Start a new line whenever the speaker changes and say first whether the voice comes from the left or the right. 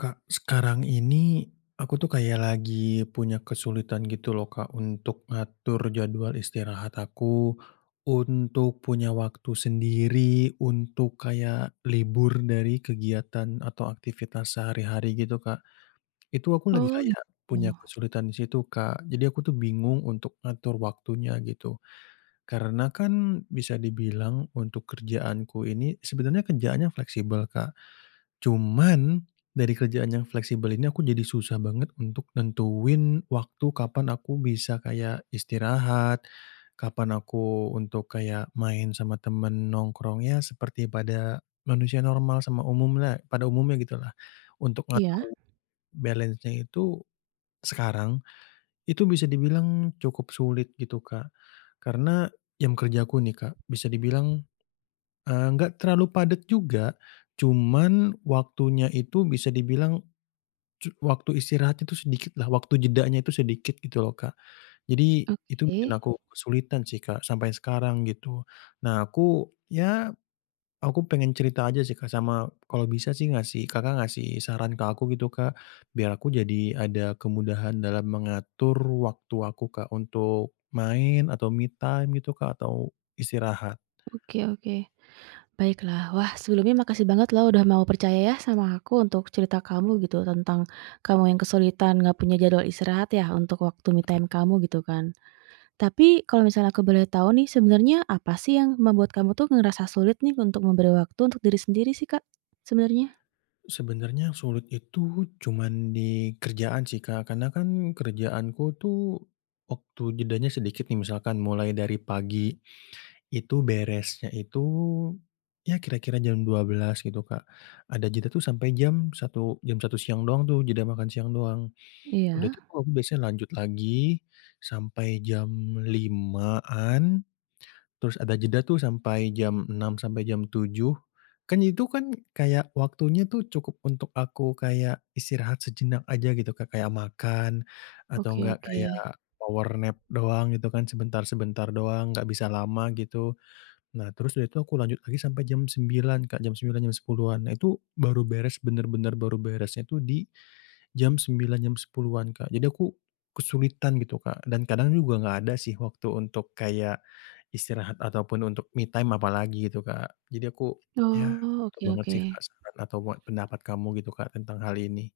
left: Kak sekarang ini, aku tuh kayak lagi punya kesulitan gitu loh Kak untuk ngatur jadwal istirahat aku, untuk punya waktu sendiri, untuk kayak libur dari kegiatan atau aktivitas sehari-hari gitu Kak. Itu aku lagi
right: Oh, gitu.
left: kayak punya kesulitan di situ Kak, jadi aku tuh bingung untuk ngatur waktunya gitu. Karena kan bisa dibilang untuk kerjaanku ini, sebenarnya kerjaannya fleksibel Kak, cuman dari kerjaan yang fleksibel ini aku jadi susah banget untuk nentuin waktu kapan aku bisa kayak istirahat, kapan aku untuk kayak main sama teman nongkrongnya seperti pada manusia normal sama umumlah pada umumnya gitulah. Untuk
right: Iya.
left: ngatur balance-nya itu sekarang itu bisa dibilang cukup sulit gitu Kak, karena jam kerja aku nih Kak, bisa dibilang, eee, gak terlalu padat juga cuman waktunya itu bisa dibilang cu waktu istirahat itu sedikit lah, waktu jedanya itu sedikit gitu loh Kak. Jadi itu bikin
right: Oke.
left: aku kesulitan sih Kak sampai sekarang gitu. Nah aku ya aku pengen cerita aja sih Kak sama kalau bisa sih ngasih Kakak ngasih saran ke aku gitu Kak biar aku jadi ada kemudahan dalam mengatur waktu aku Kak untuk main atau me time gitu Kak atau istirahat.
right: Oke oke baiklah wah sebelumnya makasih banget lo udah mau percaya ya sama aku untuk cerita kamu gitu tentang kamu yang kesulitan nggak punya jadwal istirahat ya untuk waktu me time kamu gitu kan. Tapi kalau misalnya aku boleh tahu nih sebenarnya apa sih yang membuat kamu tuh ngerasa sulit nih untuk memberi waktu untuk diri sendiri sih Kak sebenarnya?
left: Sebenarnya sulit itu cuma di kerjaan sih Kak, karena kan kerjaanku tuh waktu jedanya sedikit nih misalkan, mulai dari pagi itu beresnya itu, ya kira kira jam 12.00 gitu Kak, ada jeda tuh sampai jam satu jam satu siang doang tuh jeda makan siang doang, udah
right: Iya.
left: itu aku biasanya lanjut lagi sampai jam 5.00-an terus ada jeda tuh sampai jam 6.00 sampai jam 7.00, kan itu kan kayak waktunya tuh cukup untuk aku kayak istirahat sejenak aja gitu ke kayak makan atau
right: Oke
left: gak
right: oke.
left: kayak power nap doang gitu kan, sebentar-sebentar doang, gak bisa lama gitu. Nah terus dari itu aku lanjut lagi sampai jam 9.00 Kak, jam 9.00 jam 10.00-an, nah itu baru beres, bener-bener baru beresnya tu di jam 9.00 jam 10.00-an Kak, jadi aku kesulitan gitu Kak dan kadang juga gak ada sih waktu untuk kayak istirahat ataupun untuk me time apalagi gitu Kak jadi aku ya,
right: Oh,
left: butuh
right: oke
left: banget sih Kak
right: oke.
left: saran atau pe pendapat kamu gitu Kak tentang hal ini.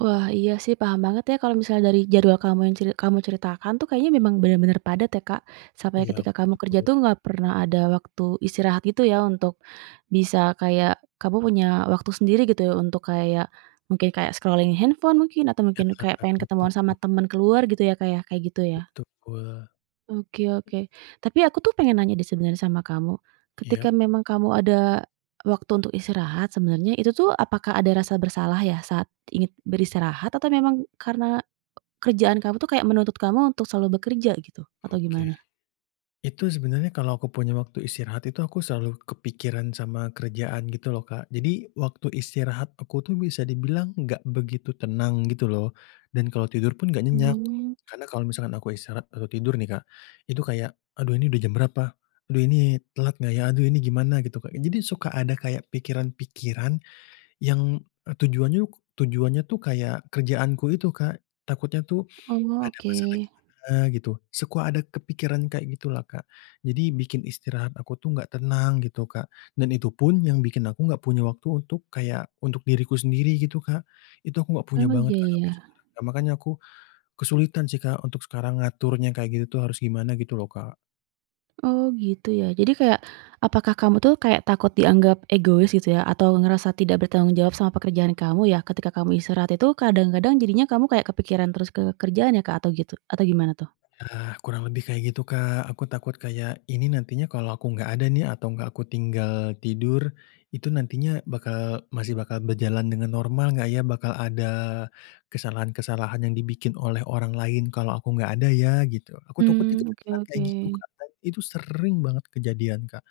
right: Wah iya sih paham banget ya kalau misal dari jadwal kamu yang ceri kamu ceritakan tuh kayaknya memang bener-bener padat ya Kak, sampai
left: Iya
right: ketika kamu kerja
left: betul.
right: tuh nggak pernah ada waktu istirahat gitu ya untuk bisa kayak kamu punya waktu sendiri gitu ya untuk kayak, mungkin kayak scrolling handphone mungkin atau
left: Ya,
right: mungkin kayak pengen ketemuan
left: betul.
right: sama temen keluar gitu ya Kak ya, kayak gitu ya.
left: Betul.
right: Oke oke tapi aku tuh pengen nanya deh sebenarnya sama kamu,
left: Iya.
right: ketika memang kamu ada waktu untuk istirahat sebenarnya itu tuh apakah ada rasa bersalah ya saat ingin beristirahat atau memang karena kerjaan kamu tuh kayak menuntut kamu untuk selalu bekerja gitu? Atau
left: Oke.
right: gimana?
left: Itu sebenarnya kalau aku punya waktu istirahat itu aku selalu kepikiran sama kerjaan gitu loh Kak, jadi waktu istirahat aku tuh bisa dibilang gak begitu tenang gitu loh, dan kalau tidur pun gak nyenyak,
right: Oh.
left: karena kalau misalkan aku istirahat atau tidur nih Kak, itu kayak, "Aduh ini udah jam berapa? Aduh ini telat gak ya? Aduh ini gimana?" gitu Kak, jadi suka ada kayak pikiran-pikiran yang, eee, tujuannya tujuannya tuh kayak kerjaanku itu Kak, takutnya tuh
right: Oh,
left: ada
right: oke.
left: masalah gimana gitu, suka ada kepikiran kayak gitulah Kak jadi bikin istirahat aku tuh gak tenang gitu Kak, dan itu pun yang bikin aku gak punya waktu untuk kayak untuk diriku sendiri gitu Kak, itu aku gak punya
right: Emang
left: banget
right: iya
left: Kak sampai
right: ya?
left: sekarang. Makanya aku kesulitan sih Kak untuk sekarang ngaturnya kayak gitu tuh harus gimana gitu loh Kak.
right: Oh gitu ya. Jadi kayak, apakah kamu tuh kayak takut dianggap egois gitu ya atau ngerasa tidak bertanggung jawab sama pekerjaan kamu ya ketika kamu istirahat itu kadang-kadang jadinya kamu kayak kepikiran terus ke kerjaan ya Kak atau gitu atau gimana tuh?
left: Ya, kurang lebih kayak gitu Kak, aku takut kayak ini nantinya kalau aku gak ada nih, atau gak aku tinggal tidur, itu nantinya bakal masih bakal berjalan dengan normal gak ya? Bakal ada kesalahan-kesalahan yang dibikin oleh orang lain kalau aku gak ada ya? Gitu aku takutnya
right: Mmm, oke
left: kepikiran kayak gitu
right: oke.
left: Kak, dan itu sering banget kejadian Kak,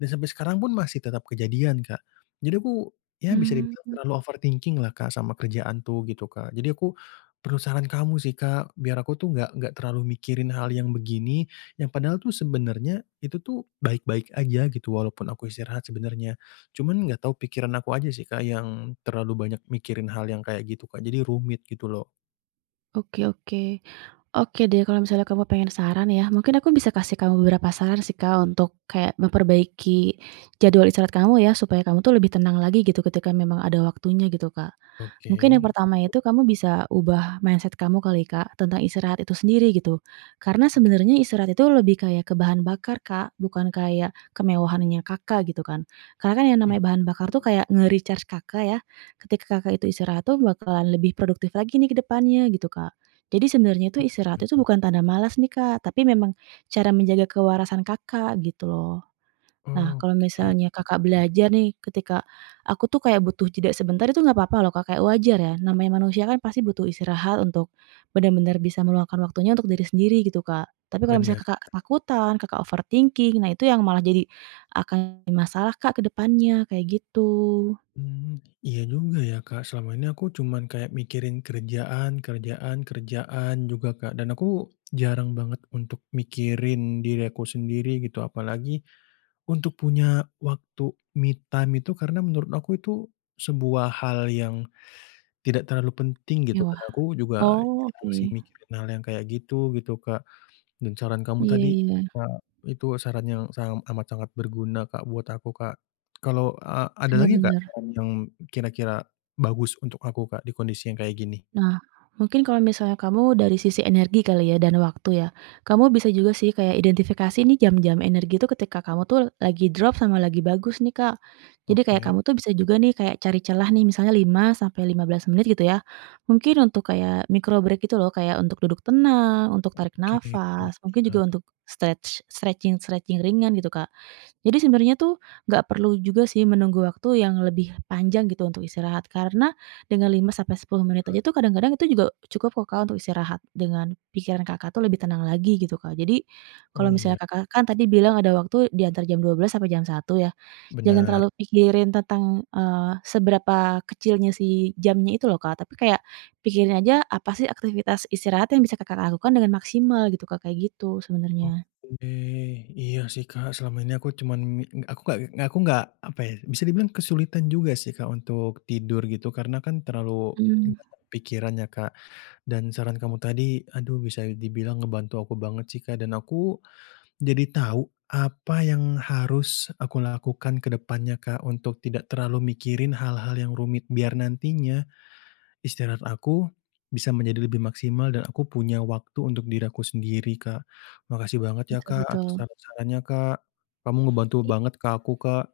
left: dan sampai sekarang pun masih tetap kejadian Kak. Jadi aku ya bisa dibilang
right: Mmm.
left: terlalu overthinking-lah Kak sama kerjaan tuh gitu Kak. Jadi aku perlu saran kamu sih Kak biar aku tuh gak gak terlalu mikirin hal yang begini yang padahal tuh sebenarnya itu tuh baik-baik aja gitu walaupun aku istirahat sebenarnya. Cuman gak tahu pikiran aku aja sih Kak yang terlalu banyak mikirin hal yang kayak gitu Kak jadi rumit gitu loh.
right: Oke oke, oke deh kalau misalnya kamu pengen saran ya mungkin aku bisa kasih kamu beberapa saran sih Kak untuk kayak memperbaiki jadwal istirahat kamu ya, supaya kamu tuh lebih tenang lagi gitu ketika memang ada waktunya gitu Kak. Mungkin yang
left: Oke.
right: pertama itu kamu bisa ubah mindset kamu kali Kak tentang istirahat itu sendiri gitu. Karena
left: Oke.
right: sebenarnya istirahat itu lebih kayak ke bahan bakar Kak, bukan kayak kemewahannya Kakak gitu kan, karena yang
left: Iya.
right: namanya bahan bakar tuh kayak nge-recharge Kakak ya, ketika Kakak itu istirahat tuh bakalan lebih produktif lagi nih ke depannya gitu Kak. Jadi sebenarnya itu
left: Oke
right: istirahat itu
left: Kak.
right: bukan tanda males nih Kak, tapi memang cara menjaga kewarasan Kakak gitu loh. Nah, kalau
left: Oke,
right: misalnya Kakak
left: hmm.
right: belajar nih ketika, "Aku tuh kayak butuh jeda sebentar," itu enggak papa loh Kak kayak wajar ya, namanya manusia kan pasti butuh istirahat untuk benar-benar bisa meluangkan waktunya untuk diri sendiri gitu Kak, tapi kalau misalnya
left: Bener.
right: ketakutan Kakak overthinking, nah itu yang malah jadi akan masalah Kak ke depannya kayak gitu.
left: Mmm, iya juga ya Kak selama ini aku cuma kayak mikirin kerjaan kerjaan kerjaan juga Kak, dan aku jarang banget untuk mikirin diri aku sendiri gitu apalagi untuk punya waktu me time itu karena menurut aku itu sebuah hal yang tidak terlalu penting gitu,
right: Mewah,
left: karena aku juga
right: oh oke.
left: masih mikirin hal yang kayak gitu, gitu Kak dan saran kamu
right: Iya
left: tadi,
right: iya.
left: eee, itu saran yang sa amat sangat berguna Kak buat aku Kak, kalau a ada
right: Bener
left: lagi gak
right: bener.
left: saran yang kira-kira bagus untuk aku Kak di kondisi yang kayak gini?
right: Nah, mungkin kalau misalnya kamu dari sisi energi kali ya dan waktu ya, kamu bisa juga sih kayak identifikasi nih jam-jam energi itu ketika kamu tuh lagi drop sama lagi bagus nih Kak, jadi kayak
left: Oke.
right: kamu tuh bisa juga nih kayak cari celah nih misalnya 5-15 menit gitu ya, mungkin untuk kayak micro break gitu loh kayak untuk duduk tenang, untuk tarik
left: Oke,
right: nafas, mungkin juga
left: iya.
right: untuk stretch stretching-stretching ringan gitu Kak, jadi sebenarnya tuh nggak perlu juga sih menunggu waktu yang lebih panjang gitu untuk istirahat, karena dengan 5-10 menit aja
left: Ya.
right: tuh kadang-kadang itu juga cukup loh Kak untuk istirahat dengan pikiran Kakak tuh lebih tenang lagi gitu Kak. Jadi
left: Oh
right: kalau
left: iya.
right: misalnya Kakak kan tadi bilang ada waktu diantar jam 12.00 sampai jam 1.00 ya, jangan
left: Bener.
right: terlalu pikirin tentang, eee, seberapa kecilnya sih jamnya itu loh Kak, tapi kayak pikirin aja apa sih aktivitas istirahat yang bisa Kakak lakukan dengan maksimal gitu Kak kayak gitu sebenarnya.
left: Oke, iya sih Kak selama ini aku cuman mi ng aku gak aku gak apa ya, bisa dibilang kesulitan juga sih Kak untuk tidur gitu karena kan terlalu
right: Mmm.
left: [unintelligible] pikirannya Kak, dan saran kamu tadi aduh bisa dibilang ngebantu aku banget sih Kak dan aku jadi tahu apa yang harus aku lakukan ke depannya Kak, untuk tidak terlalu mikirin hal-hal yang rumit biar nantinya istirahat aku bisa menjadi lebih maksimal dan aku punya waktu untuk diri aku sendiri Kak. Makasih banget ya
right: Betul
left: Kak atas
right: betul.
left: saran-saranya Kak. Kamu ngebantu
right: I
left: banget ke aku Kak.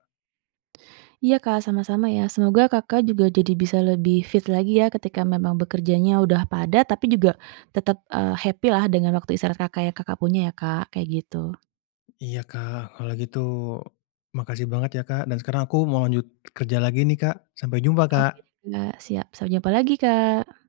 right: Iya Kak sama-sama ya. Semoga Kakak juga jadi bisa lebih fit lagi ya ketika memang bekerjanya udah padat tapi juga tetap, eee, happy-lah dengan waktu istirahat Kakak yang Kakak punya ya Kak, kayak gitu.
left: Iya Kak, kalau gitu makasih banget ya Kak dan sekarang aku mau lanjut kerja lagi nih Kak, sampai jumpa
right: Oke
left: Kak.
right: Kak, siap. Sampai jumpa lagi Kak.